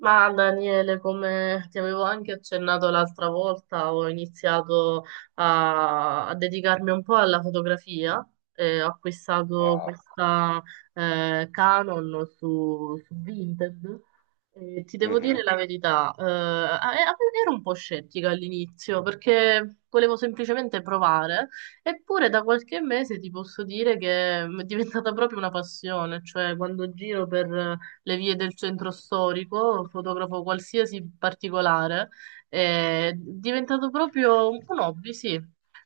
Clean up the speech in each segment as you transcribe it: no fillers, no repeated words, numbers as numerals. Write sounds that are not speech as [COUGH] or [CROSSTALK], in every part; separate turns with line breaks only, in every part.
Ma Daniele, come ti avevo anche accennato l'altra volta, ho iniziato a dedicarmi un po' alla fotografia e ho acquistato
Wow.
questa Canon su Vinted. E ti devo
Mh-mh.
dire la verità, ero un po' scettica all'inizio perché volevo semplicemente provare, eppure da qualche mese ti posso dire che è diventata proprio una passione, cioè quando giro per le vie del centro storico, fotografo qualsiasi particolare, è diventato proprio un po' un hobby, sì.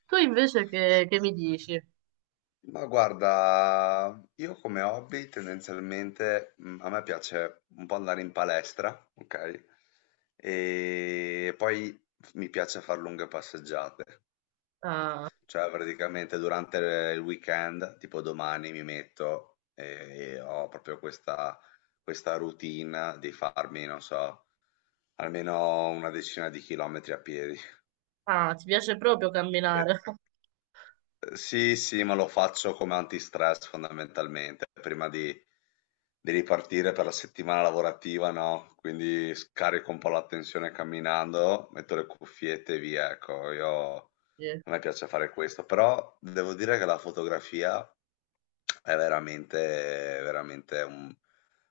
Tu invece che mi dici?
Ma guarda, io come hobby tendenzialmente, a me piace un po' andare in palestra, okay, e poi f mi piace far lunghe passeggiate.
Ah,
Cioè praticamente durante il weekend, tipo domani mi metto e ho proprio questa routine di farmi, non so, almeno una decina di chilometri a piedi.
ah, ti piace proprio camminare?
[LAUGHS]
[LAUGHS]
Sì, sì, ma lo faccio come antistress fondamentalmente, prima di ripartire per la settimana lavorativa, no, quindi scarico un po' la tensione camminando, metto le cuffiette e via, ecco. Io
Sì,
A me piace fare questo, però devo dire che la fotografia è veramente veramente un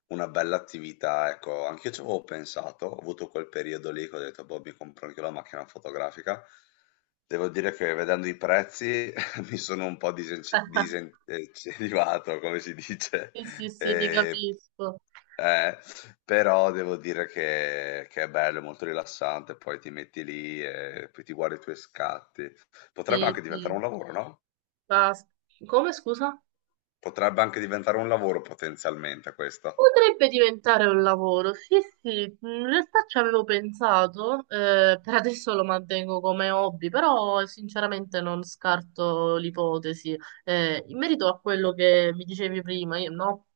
una bella attività, ecco, anch'io ci avevo pensato, ho avuto quel periodo lì che ho detto, boh, mi compro anche la macchina fotografica. Devo dire che vedendo i prezzi [LAUGHS] mi sono un po' disincentivato, come si dice,
sì, sì, sì, ti
e
capisco.
eh, però devo dire che è bello, è molto rilassante, poi ti metti lì e poi ti guardi i tuoi scatti. Potrebbe
Sì,
anche diventare
sì.
un lavoro, no?
Basta. Come, scusa?
Potrebbe anche diventare un lavoro potenzialmente questo.
Potrebbe diventare un lavoro, sì, sì, in realtà ci avevo pensato, per adesso lo mantengo come hobby, però sinceramente non scarto l'ipotesi. In merito a quello che mi dicevi prima, io, no?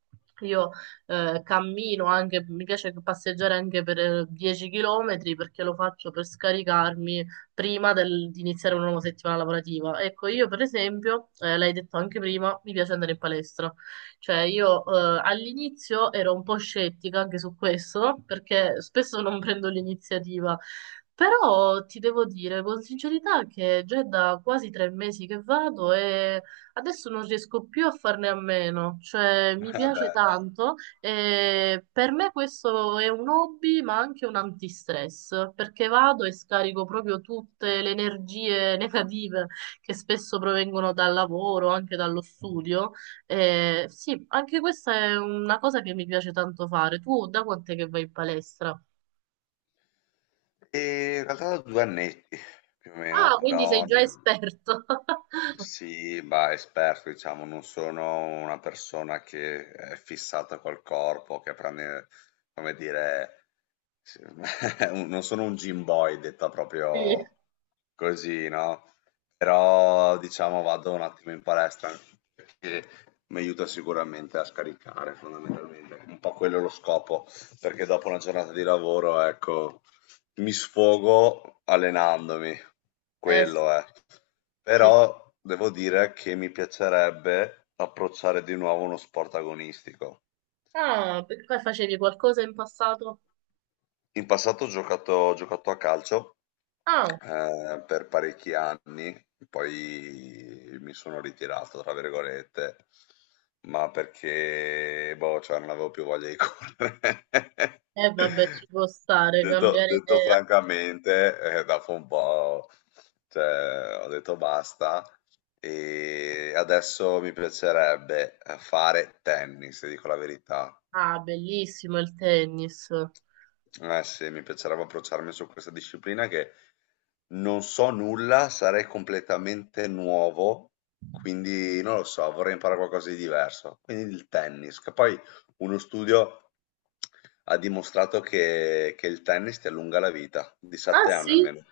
Io cammino anche, mi piace passeggiare anche per 10 km perché lo faccio per scaricarmi di iniziare una nuova settimana lavorativa. Ecco, io per esempio, l'hai detto anche prima, mi piace andare in palestra. Cioè, io all'inizio ero un po' scettica anche su questo, perché spesso non prendo l'iniziativa, però ti devo dire con sincerità che già è da quasi 3 mesi che vado e adesso non riesco più a farne a meno, cioè
[LAUGHS]
mi
Eh
piace
beh.
tanto e per me questo è un hobby ma anche un antistress, perché vado e scarico proprio tutte le energie [LAUGHS] negative che spesso provengono dal lavoro, anche dallo studio, sì, anche questa è una cosa che mi piace tanto fare. Tu da quant'è che vai in palestra?
E in realtà da 2 annetti più o meno,
Ah, quindi sei
però
già esperto. [LAUGHS]
sì, bah, esperto, diciamo, non sono una persona che è fissata col corpo, che prende, come dire, sì, [LAUGHS] non sono un gym boy, detta
Sì,
proprio così, no? Però, diciamo, vado un attimo in palestra perché mi aiuta sicuramente a scaricare, fondamentalmente. Un po' quello è lo scopo, perché dopo una giornata di lavoro, ecco. Mi sfogo allenandomi,
eh,
quello è.
sì, sì.
Però devo dire che mi piacerebbe approcciare di nuovo uno sport agonistico.
Ah, perché facevi qualcosa in passato?
In passato ho giocato a calcio
Ah,
per parecchi anni, poi mi sono ritirato, tra virgolette, ma perché boh, cioè non avevo più voglia di correre.
e vabbè, ci
[LAUGHS]
può stare,
Detto
cambiare
detto
idea.
francamente, dopo un po', cioè, ho detto basta e adesso mi piacerebbe fare tennis, ti dico la verità.
Ah, bellissimo il tennis.
Eh sì, mi piacerebbe approcciarmi su questa disciplina che non so nulla, sarei completamente nuovo, quindi non lo so, vorrei imparare qualcosa di diverso. Quindi il tennis, che poi uno studio ha dimostrato che il tennis ti allunga la vita, di
Ah
7 anni
sì,
almeno.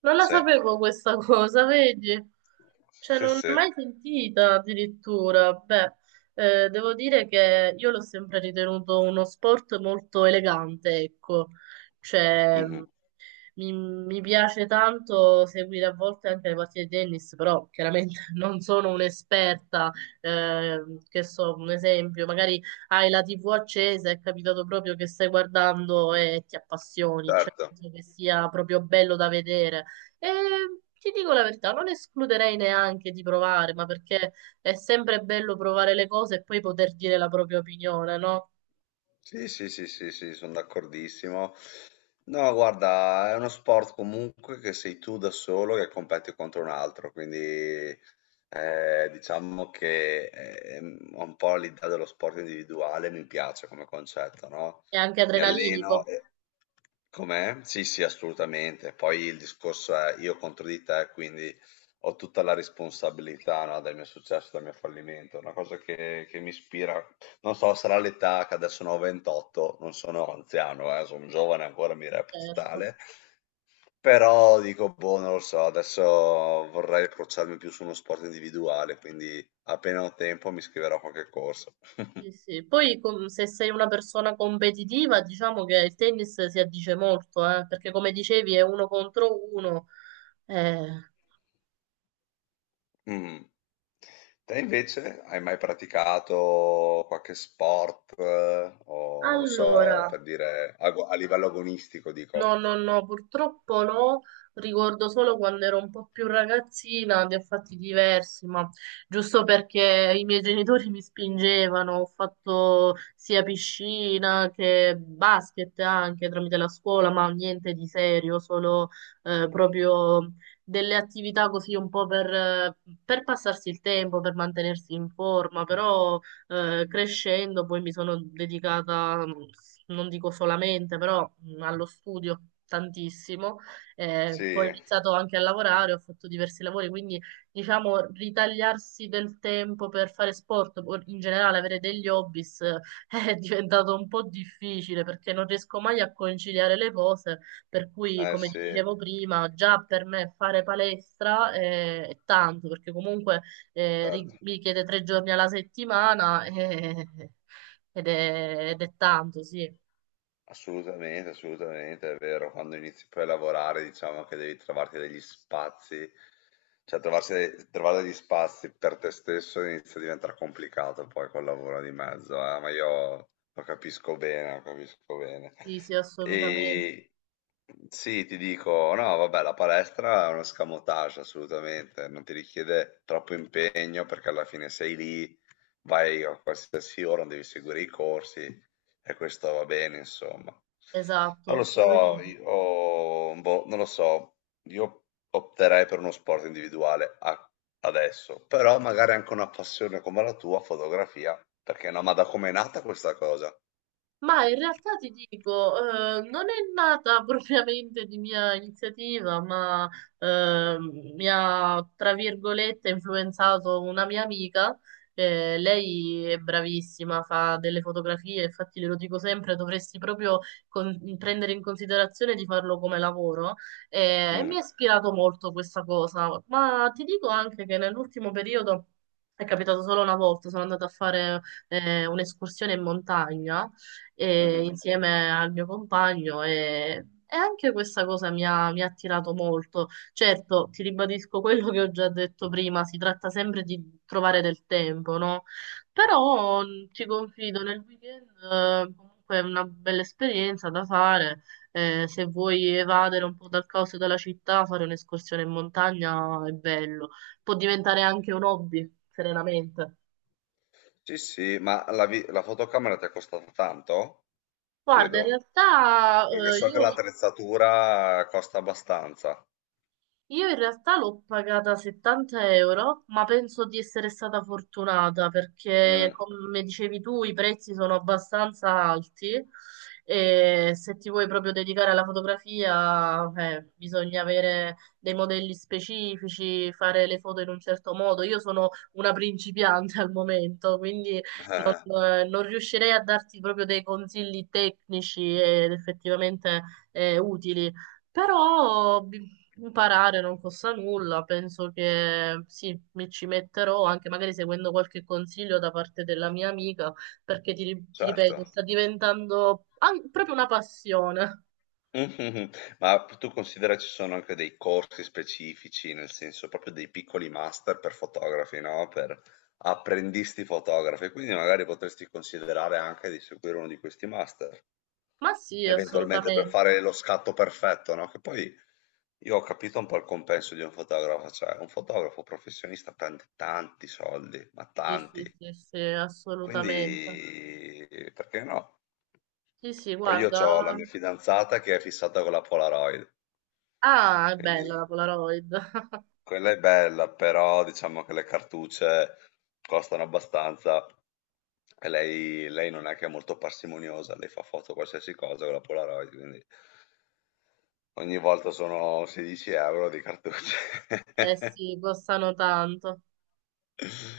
non la
Sì,
sapevo questa cosa, vedi? Cioè,
sì,
non l'ho
sì,
mai sentita addirittura. Beh, devo dire che io l'ho sempre ritenuto uno sport molto elegante, ecco. Cioè,
Mhm.
mi piace tanto seguire a volte anche le partite di tennis, però chiaramente [LAUGHS] non sono un'esperta, eh, che so, un esempio, magari hai la TV accesa, è capitato proprio che stai guardando e ti appassioni, cioè
Certo.
penso che sia proprio bello da vedere. E ti dico la verità, non escluderei neanche di provare, ma perché è sempre bello provare le cose e poi poter dire la propria opinione, no?
Sì, sì, sì, sì, sì, sono d'accordissimo. No, guarda, è uno sport comunque che sei tu da solo che competi contro un altro, quindi diciamo che ho un po' l'idea dello sport individuale, mi piace come concetto, no?
È anche
Mi alleno
adrenalinico,
e... Com'è? Sì, sì, assolutamente. Poi il discorso è io contro di te, quindi ho tutta la responsabilità, no, del mio successo, del mio fallimento, una cosa che mi ispira non so, sarà l'età che adesso ne ho 28, non sono anziano, sono giovane ancora, mi reputo
certo.
tale, però dico, boh, non lo so, adesso vorrei approcciarmi più su uno sport individuale, quindi appena ho tempo mi iscriverò a qualche corso.
Sì,
[LAUGHS]
sì. Se sei una persona competitiva, diciamo che il tennis si addice molto, perché come dicevi è uno contro uno. Eh,
Mm. Te invece hai mai praticato qualche sport, o non lo so,
Allora,
per dire, a livello agonistico,
no,
dico.
no, no, purtroppo no, ricordo solo quando ero un po' più ragazzina di fatti diversi, ma giusto perché i miei genitori mi spingevano, ho fatto sia piscina che basket anche tramite la scuola, ma niente di serio, solo proprio delle attività così un po' per passarsi il tempo, per mantenersi in forma, però crescendo poi mi sono dedicata, non dico solamente, però allo studio tantissimo, poi ho
Sì,
iniziato anche a lavorare, ho fatto diversi lavori, quindi diciamo ritagliarsi del tempo per fare sport, o in generale avere degli hobbies, [LAUGHS] è diventato un po' difficile perché non riesco mai a conciliare le cose, per cui
eh
come ti
sì,
dicevo prima, già per me fare palestra è tanto, perché comunque
certo.
mi chiede 3 giorni alla settimana ed è tanto, sì.
Assolutamente, assolutamente, è vero. Quando inizi poi a lavorare, diciamo che devi trovarti degli spazi, cioè trovare degli spazi per te stesso inizia a diventare complicato poi col lavoro di mezzo, ma io lo capisco bene, lo capisco bene.
Sì, sì, assolutamente.
E sì, ti dico, no, vabbè, la palestra è uno scamotage, assolutamente, non ti richiede troppo impegno perché alla fine sei lì, vai a qualsiasi ora, non devi seguire i corsi. E questo va bene, insomma. Non lo
Esatto.
so,
Poi
io, boh, non lo so, io opterei per uno sport individuale adesso, però magari anche una passione come la tua, fotografia, perché no, ma da com'è nata questa cosa?
ma in realtà ti dico, non è nata [LAUGHS] propriamente di mia iniziativa, ma eh, mi ha, tra virgolette, influenzato una mia amica. Lei è bravissima, fa delle fotografie, infatti glielo dico sempre, dovresti proprio prendere in considerazione di farlo come lavoro. E mi
Mm,
ha ispirato molto questa cosa, ma ti dico anche che nell'ultimo periodo... È capitato solo una volta, sono andata a fare un'escursione in montagna
mhm.
insieme al mio compagno e anche questa cosa mi ha attirato molto. Certo, ti ribadisco quello che ho già detto prima, si tratta sempre di trovare del tempo, no? Però ti confido, nel weekend comunque è una bella esperienza da fare. Se vuoi evadere un po' dal caos e dalla città, fare un'escursione in montagna è bello. Può diventare anche un hobby, serenamente.
Sì, sì, ma la fotocamera ti è costata tanto?
Guarda, in
Chiedo,
realtà
perché so che
io
l'attrezzatura costa abbastanza.
Io in realtà l'ho pagata 70 euro, ma penso di essere stata fortunata perché,
Mm,
come dicevi tu, i prezzi sono abbastanza alti e se ti vuoi proprio dedicare alla fotografia, bisogna avere dei modelli specifici, fare le foto in un certo modo. Io sono una principiante al momento, quindi
eh,
non riuscirei a darti proprio dei consigli tecnici ed effettivamente utili, però imparare non costa nulla, penso che sì, mi ci metterò anche magari seguendo qualche consiglio da parte della mia amica, perché ti ripeto,
certo.
sta diventando proprio una passione.
Mh-mh-mh. Ma p tu considera ci sono anche dei corsi specifici, nel senso proprio dei piccoli master per fotografi, no, per apprendisti fotografi, quindi magari potresti considerare anche di seguire uno di questi master
Ma sì,
eventualmente per
assolutamente.
fare lo scatto perfetto, no? Che poi io ho capito un po' il compenso di un fotografo, cioè un fotografo professionista prende tanti soldi, ma
Sì,
tanti,
sì, sì, sì, assolutamente.
quindi perché no?
Sì, sì,
Poi io ho la
guarda.
mia fidanzata che è fissata con la Polaroid,
Ah, è
quindi
bella la Polaroid. [LAUGHS]
quella è bella, però diciamo che le cartucce costano abbastanza e lei non è che è molto parsimoniosa, lei fa foto a qualsiasi cosa con la Polaroid, quindi ogni volta sono 16 euro di cartucce.
Eh
[LAUGHS]
sì, costano tanto.